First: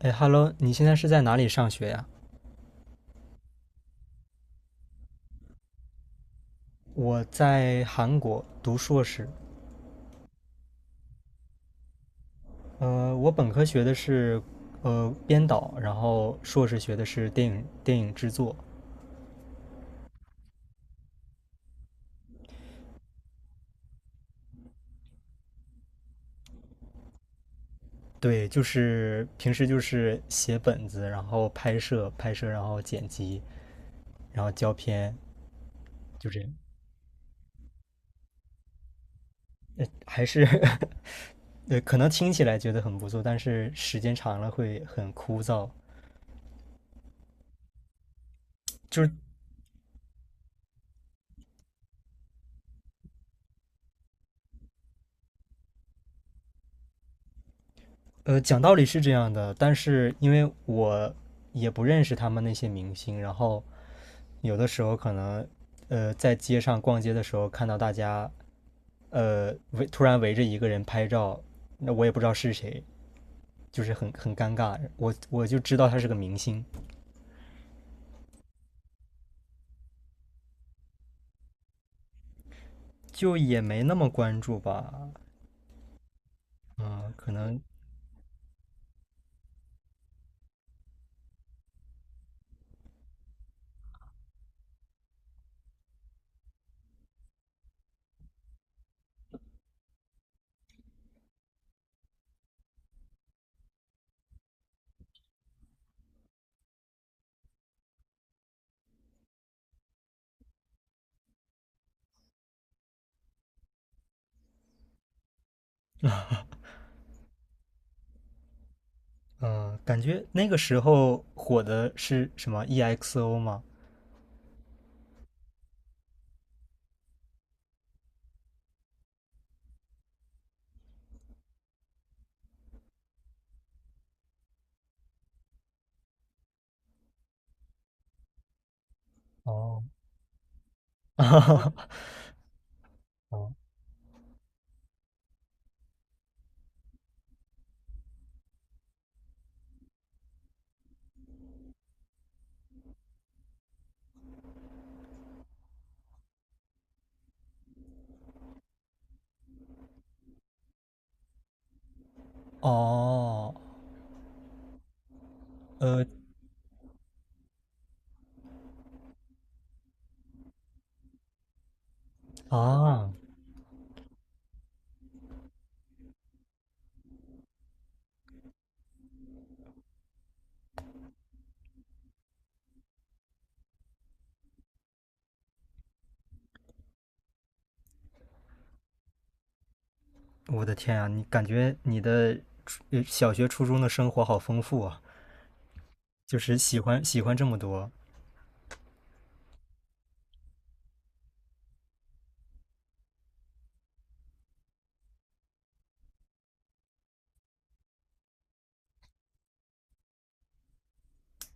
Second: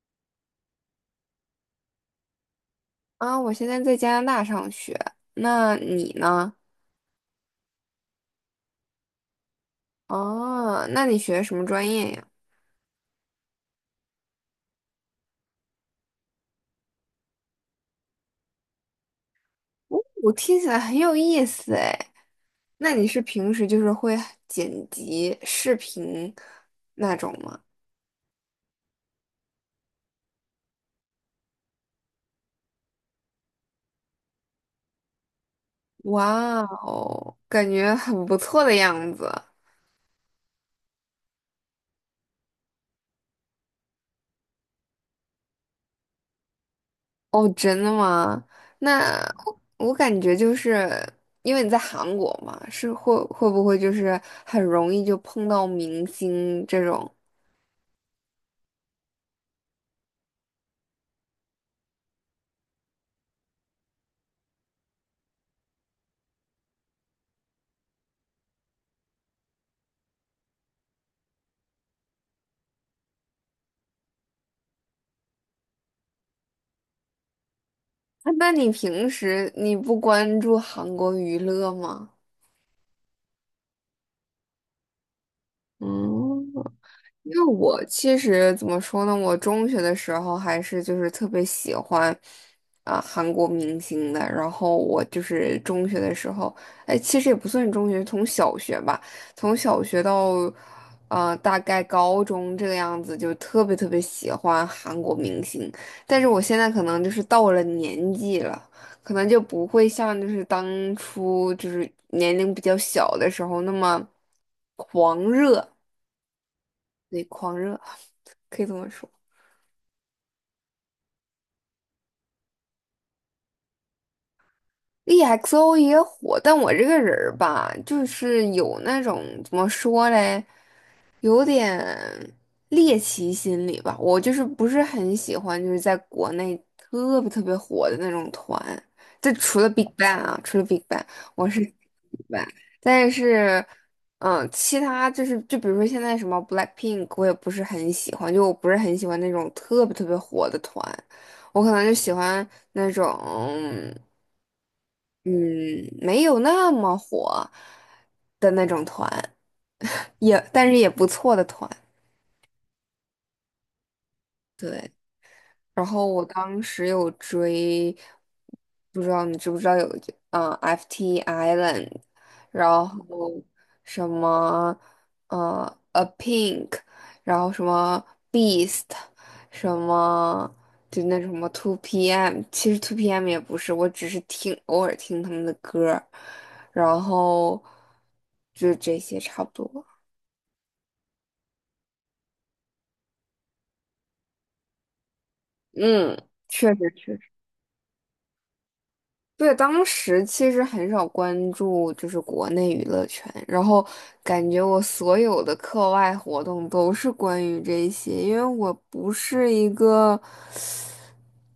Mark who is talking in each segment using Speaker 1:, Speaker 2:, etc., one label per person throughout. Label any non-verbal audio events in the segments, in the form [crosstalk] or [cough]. Speaker 1: 哎，Hello，你现在是在哪里上学呀？
Speaker 2: 啊，我现在在加拿大上学，那你呢？
Speaker 1: 我在韩国读硕士，
Speaker 2: 哦，那你学什么专业呀？
Speaker 1: 我本科学的是编导，然后硕士学的是电影制作。
Speaker 2: 哦，我听起来很有意思哎。那你是平时就是会剪辑视频那种吗？
Speaker 1: 对，就是平时就是写本子，然后拍摄，然后剪辑，然后胶片，就这样。
Speaker 2: 哇哦，感觉很不错的样子。
Speaker 1: 还是 [laughs] 可能听起来觉得很不错，但是时间长了会很枯燥。
Speaker 2: 哦，真的吗？
Speaker 1: 就是
Speaker 2: 那我感觉就是因为你在韩国嘛，是会不会就是很容易就碰到明星这种？
Speaker 1: 讲道理是这样的，但是因为我也不认识他们那些明星，然后有的时候可能，在街上逛街的时候看到大家，突然围着一个人拍照，那我也不知道是谁，就是很尴尬。我就知道他是个明星，
Speaker 2: 那你平时你不关注韩国娱乐吗？
Speaker 1: 就也没那么关注吧。
Speaker 2: 嗯，
Speaker 1: 嗯、可
Speaker 2: 因为
Speaker 1: 能
Speaker 2: 我其实怎么说呢，我中学的时候还是就是特别喜欢啊、韩国明星的，然后我就是中学的时候，哎，其实也不算中学，从小学吧，从小学到大概高中这个样子，就特别特别喜欢韩国明星，但是我现在可能就是到了年纪了，可能就不会像就是当初就是年龄比较小的时候那么狂热。对，狂热，[laughs] 可以这么说。
Speaker 1: 嗯、感觉那个时候火的是什么 EXO 吗？
Speaker 2: EXO 也火，但我这个人儿吧，就是有那种怎么说嘞，有点猎奇心理吧。我就是不是很喜欢，就是在国内特别特别火的那种团。就除了
Speaker 1: 哦，
Speaker 2: BigBang 啊，除了 BigBang，我是 b
Speaker 1: [laughs]
Speaker 2: i 但
Speaker 1: 哦，
Speaker 2: 是，其他就是就比如说现在什么 BLACKPINK，我也不是很喜欢，就我不是很喜欢那种特别特别火的团，我可能就喜欢那种。嗯，没有那么火的那种团，[laughs] 也但是也不错的团，
Speaker 1: 哦，
Speaker 2: 对。然后
Speaker 1: 呃
Speaker 2: 我当时有追，不知道你知不知道有FT Island，然
Speaker 1: 啊。
Speaker 2: 后什么A Pink，然后什么 Beast，什么就那什么 Two PM，其实 Two PM 也不是，我只是听偶尔听他们的歌儿，然后就这些差不多。
Speaker 1: 我的天啊，你感觉你的小学、初中的生活好丰富啊，
Speaker 2: 嗯，
Speaker 1: 就是
Speaker 2: 确
Speaker 1: 喜
Speaker 2: 实
Speaker 1: 欢
Speaker 2: 确
Speaker 1: 喜欢这么多。
Speaker 2: 对，当时其实很少关注就是国内娱乐圈，然后感觉我所有的课外活动都是关于这些，因为我不是一个。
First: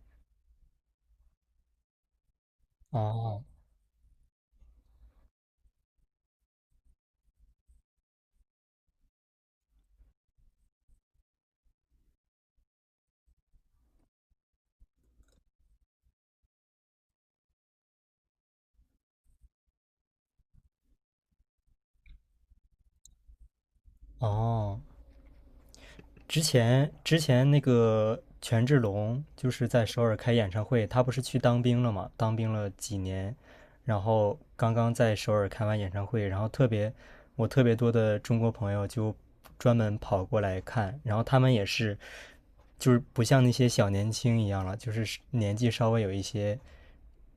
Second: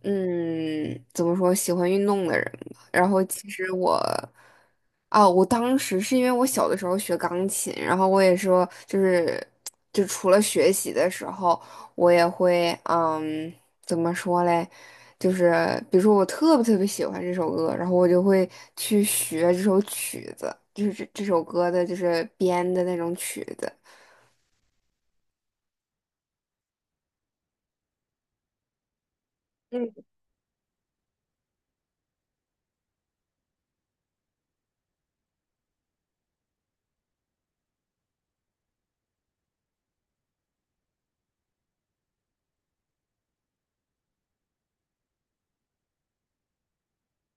Speaker 2: 嗯，怎么说，喜欢运动的人吧。然后
Speaker 1: 哦
Speaker 2: 其实我，啊，我当时是因为我小的时候学钢琴，然后我也说，就是，就除了学习的时候，我也会，怎么说嘞，就是比如说我特别特别喜欢这首歌，然后我就会去学这首曲子，就是这首歌的，就是编的那种曲子。
Speaker 1: 哦，之前那个权志龙就是在
Speaker 2: 嗯，
Speaker 1: 首尔开演唱会，他不是去当兵了嘛？当兵了几年，然后刚刚在首尔开完演唱会，然后特别我特别多的中国朋友就专门跑过来看，然后他们也是就是不像那些小年轻一样了，就是年纪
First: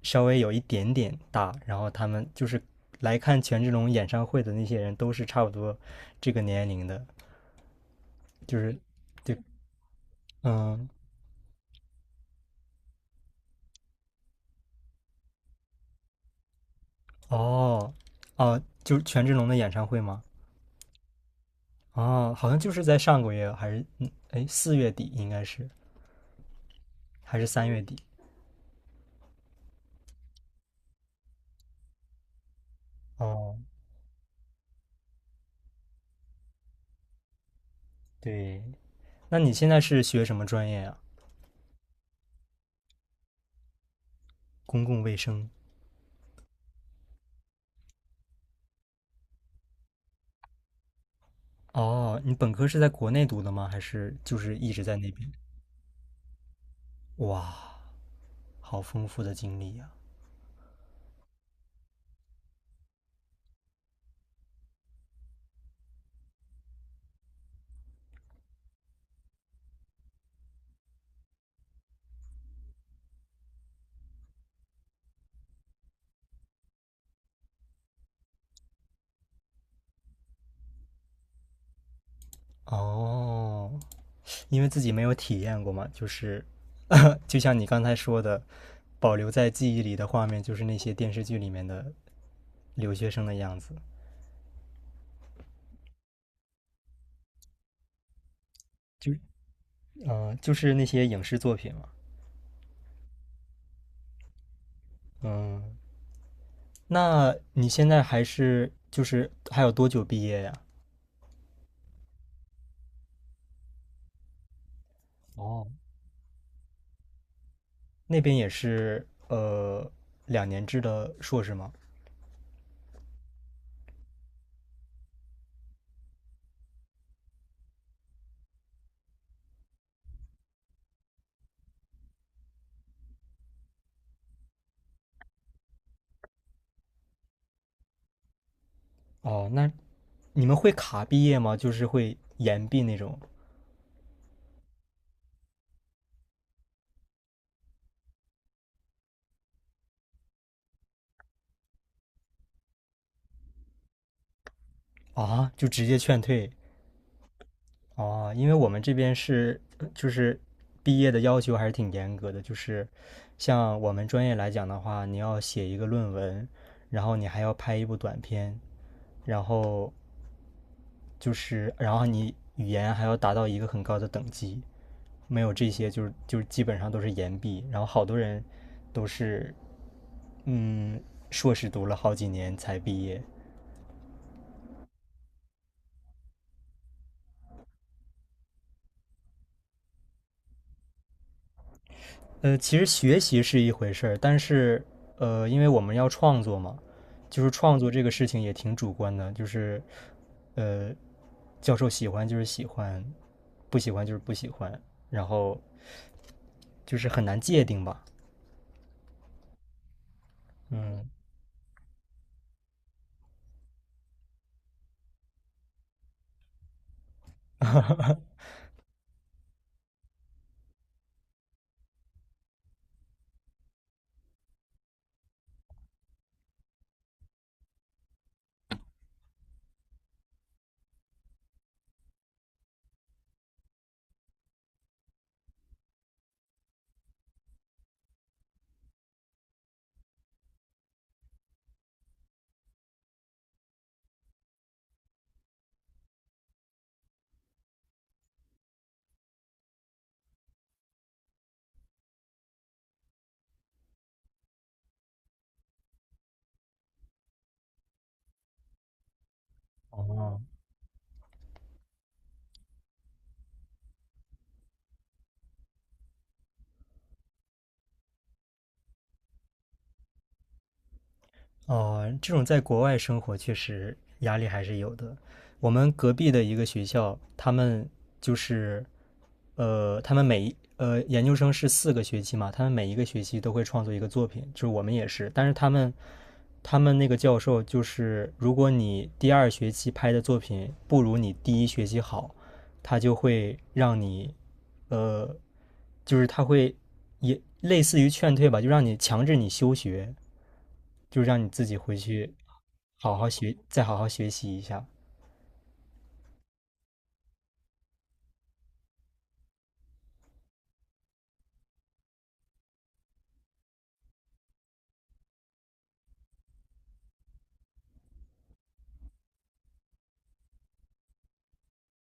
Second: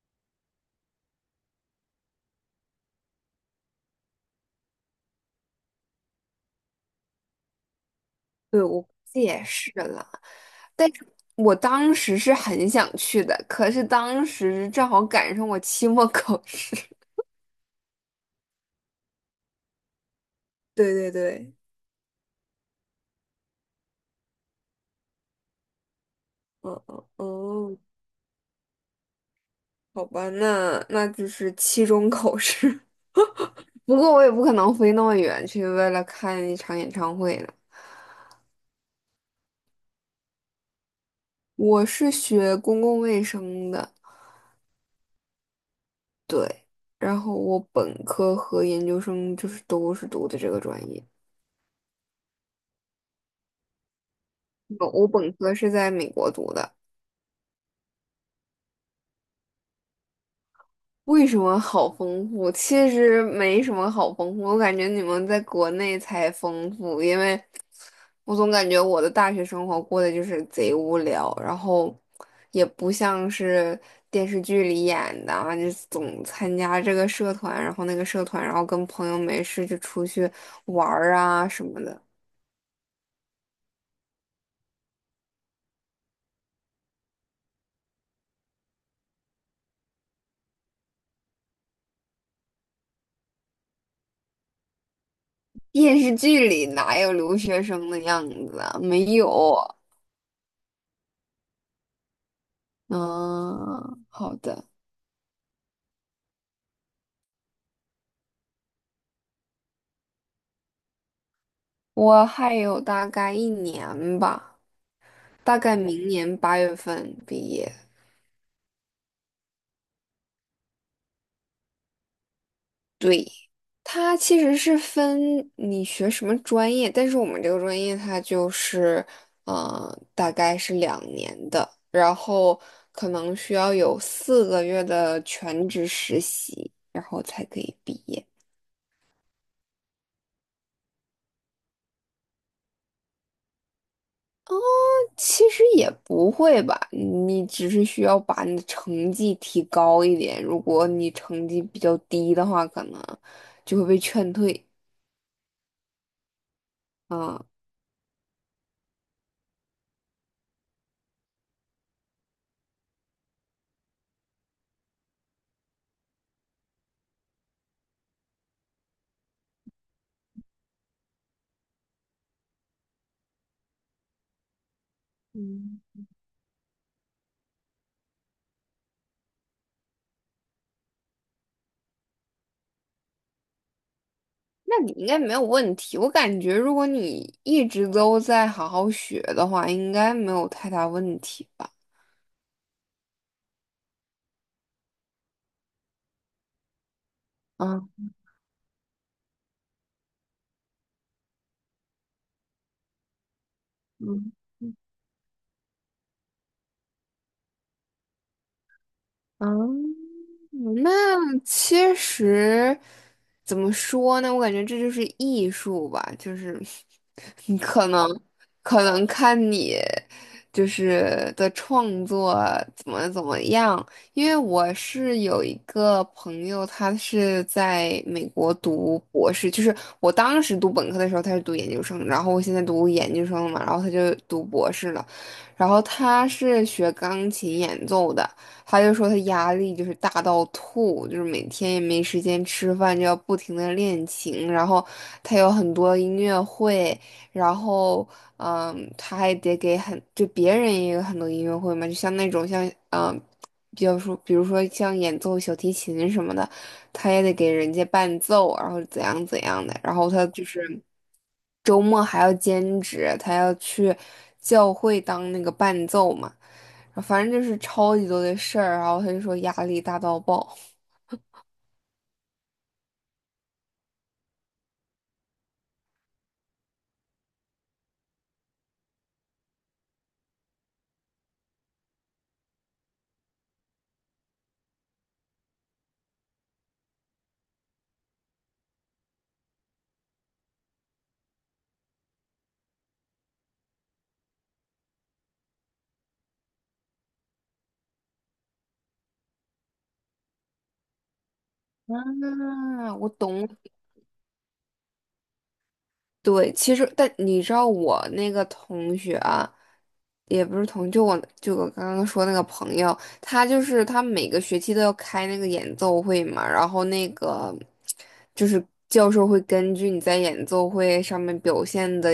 Speaker 1: 稍微有一点点大，然后他们就是来看权志龙演唱会的那些人都是差不多这个年龄的，就
Speaker 2: 对，
Speaker 1: 是。
Speaker 2: 我估计
Speaker 1: 对，
Speaker 2: 也是了。但
Speaker 1: 嗯，
Speaker 2: 是我当时是很想去的，可是当时正好赶上我期末考试。[laughs]
Speaker 1: 哦，哦，就是权志龙的演唱会吗？
Speaker 2: 对对对，
Speaker 1: 哦，好像就是在上个月，还是嗯，哎，四月底应该是，
Speaker 2: 嗯嗯
Speaker 1: 还是三
Speaker 2: 嗯，
Speaker 1: 月底？
Speaker 2: 好吧，那就是期中考试。
Speaker 1: 哦，
Speaker 2: [laughs] 不过我也不可能飞那么远去为了看一场演唱会了。
Speaker 1: 对，那你现在是学什么专业呀？
Speaker 2: 我是学公共卫生的，
Speaker 1: 公共卫生。
Speaker 2: 对，然后我本科和研究生就是都是读的这个专业。
Speaker 1: 哦，你本科是在国内读的吗？还是就是一直
Speaker 2: 我
Speaker 1: 在
Speaker 2: 我
Speaker 1: 那边？
Speaker 2: 本科是在美国读的，
Speaker 1: 哇，好丰富的经历呀！
Speaker 2: 为什么好丰富？其实没什么好丰富，我感觉你们在国内才丰富，因为我总感觉我的大学生活过得就是贼无聊，然后也不像是电视剧里演的啊，就总参加这个社团，然后那个社团，然后跟朋友没事就出去玩儿啊什么的。
Speaker 1: 哦，因为自己没有体验过嘛，就是，[laughs] 就像你刚才说的，保留在记忆里的画面就是那些电视剧里面的留学生的样子，
Speaker 2: 电视剧里哪有留学生的样子啊？没
Speaker 1: 就
Speaker 2: 有。
Speaker 1: 就是那些影视作品嘛。
Speaker 2: 嗯，好的，
Speaker 1: 那你现在还是就是还有多久毕业呀？
Speaker 2: 我还有大概一年吧。大
Speaker 1: 哦，
Speaker 2: 概明年8月份毕业。
Speaker 1: 那边也是两年制的硕士吗？
Speaker 2: 对，它其实是分你学什么专业，但是我们这个专业它就是，大概是2年的，然后可能需要有4个月的全职实习，然后才可以毕业。
Speaker 1: 哦，那你们会卡毕业吗？就是会延毕那种
Speaker 2: 其实也不会吧，你只是需要把你的成绩提高一点，如果你成绩比较低的话，可能就会被劝退。
Speaker 1: 啊？就直接劝退
Speaker 2: 啊。
Speaker 1: 啊？因为我们这边是就是毕业的要求还是挺严格的，就是像我们专业来讲的话，你要写一个论文，然后你还要拍一部短片，然后就是，然后你语言还要达到一个很高的等级，没有这些就是基本上都是延毕，然后好多人都是嗯硕士读了好几年才毕业。
Speaker 2: 那你应该没有问题。我感觉如果你一直都在好好学的话，应该没有太大问题吧？
Speaker 1: 其实学习是一回事儿，但是因为我们要创作嘛，就是创
Speaker 2: 啊，
Speaker 1: 作这个事情也挺主观的，就是呃，教授喜欢就是喜欢，不喜欢就是不
Speaker 2: 嗯。
Speaker 1: 喜欢，然后就是很难界定吧，
Speaker 2: 嗯，那
Speaker 1: 嗯。
Speaker 2: 其实怎么说呢？我感觉这就是艺术吧，就是 [laughs] 你可能
Speaker 1: [laughs]
Speaker 2: 看你就是的创作怎么怎么样。因为我是有一个朋友，他是在美国读博士，就是我当时读本科的时候他是读研究生，然后我现在读研究生了嘛，然后他就读博士了，然后他是学钢琴演奏的。他就说他压力就是大到吐，就是每天也没时间吃饭，就要不停的练琴。然后他有很多音乐会，然后他还得给很就别人也有很多音乐会嘛，就像那种像比较说比如说像演奏小提琴什么的，他也得给人家伴奏，然后怎样怎样的。然后他
Speaker 1: 哦，
Speaker 2: 就是周末还要兼职，他要去教会当那个伴奏嘛。反正就是超级多的事儿，然后他就说压力大到爆。
Speaker 1: 哦，这种在国外生活确实压力还是有的。我们隔壁的一个学校，他们就是呃，他们每一呃研究生是四个学期嘛，他们每一个学期都会创作一个作品，就是我们也是。但是他们那个教授就是，如果你第二学期拍的作品不如你第一学期好，他就会让你呃，他会也类似于劝退吧，就让你强制你休学。就让你自己回去
Speaker 2: 啊，我
Speaker 1: 好好
Speaker 2: 懂，
Speaker 1: 学，再好好学习一下。
Speaker 2: 对，其实但你知道我那个同学啊，也不是同，就我刚刚说那个朋友，他就是他每个学期都要开那个演奏会嘛，然后那个就是教授会根据你在演奏会上面表现的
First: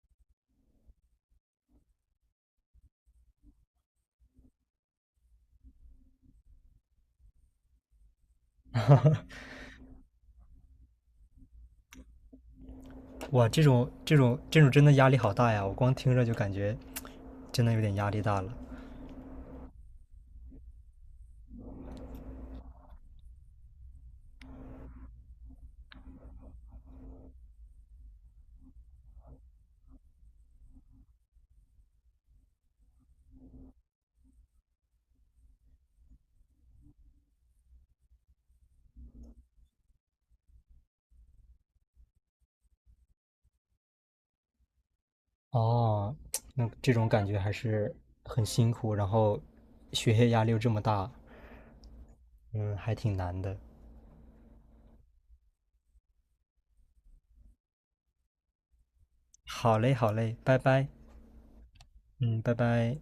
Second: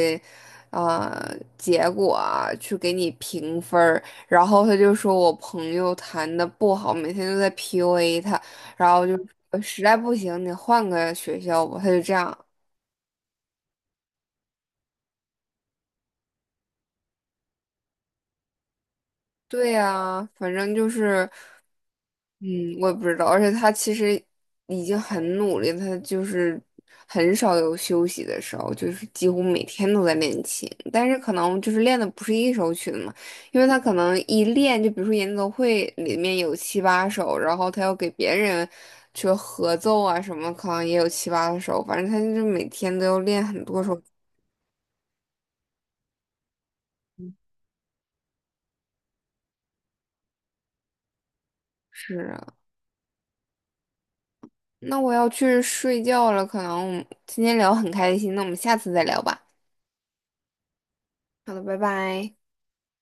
Speaker 2: 结果啊，去给你评分儿，然后他就说我朋友弹的不好，每天都在 PUA 他，然后就说实在不行你换个学校吧，他就这样。
Speaker 1: 哇，这种真的压力好大呀！我光听着就感觉真的有点压力大了。
Speaker 2: 对呀，反正就是，嗯，我也不知道，而且他其实已经很努力，他就是很少有休息的时候，就是几乎每天都在练琴，但是可能就是练的不是一首曲子嘛，因为他可能一练，就比如说演奏会里面有七八首，然后他要给别人去合奏啊什么，可能也有七八首，反正他就是每天都要练很多首。
Speaker 1: 哦，那这种感觉还是很辛苦，然后学业压力又这么大，
Speaker 2: 是啊，
Speaker 1: 嗯，还挺难的。
Speaker 2: 那我要去睡觉了，可能我们今天聊很开心，那我们下次再聊吧。
Speaker 1: 好嘞，好嘞，拜拜，
Speaker 2: 好的，拜拜。
Speaker 1: 嗯，拜拜。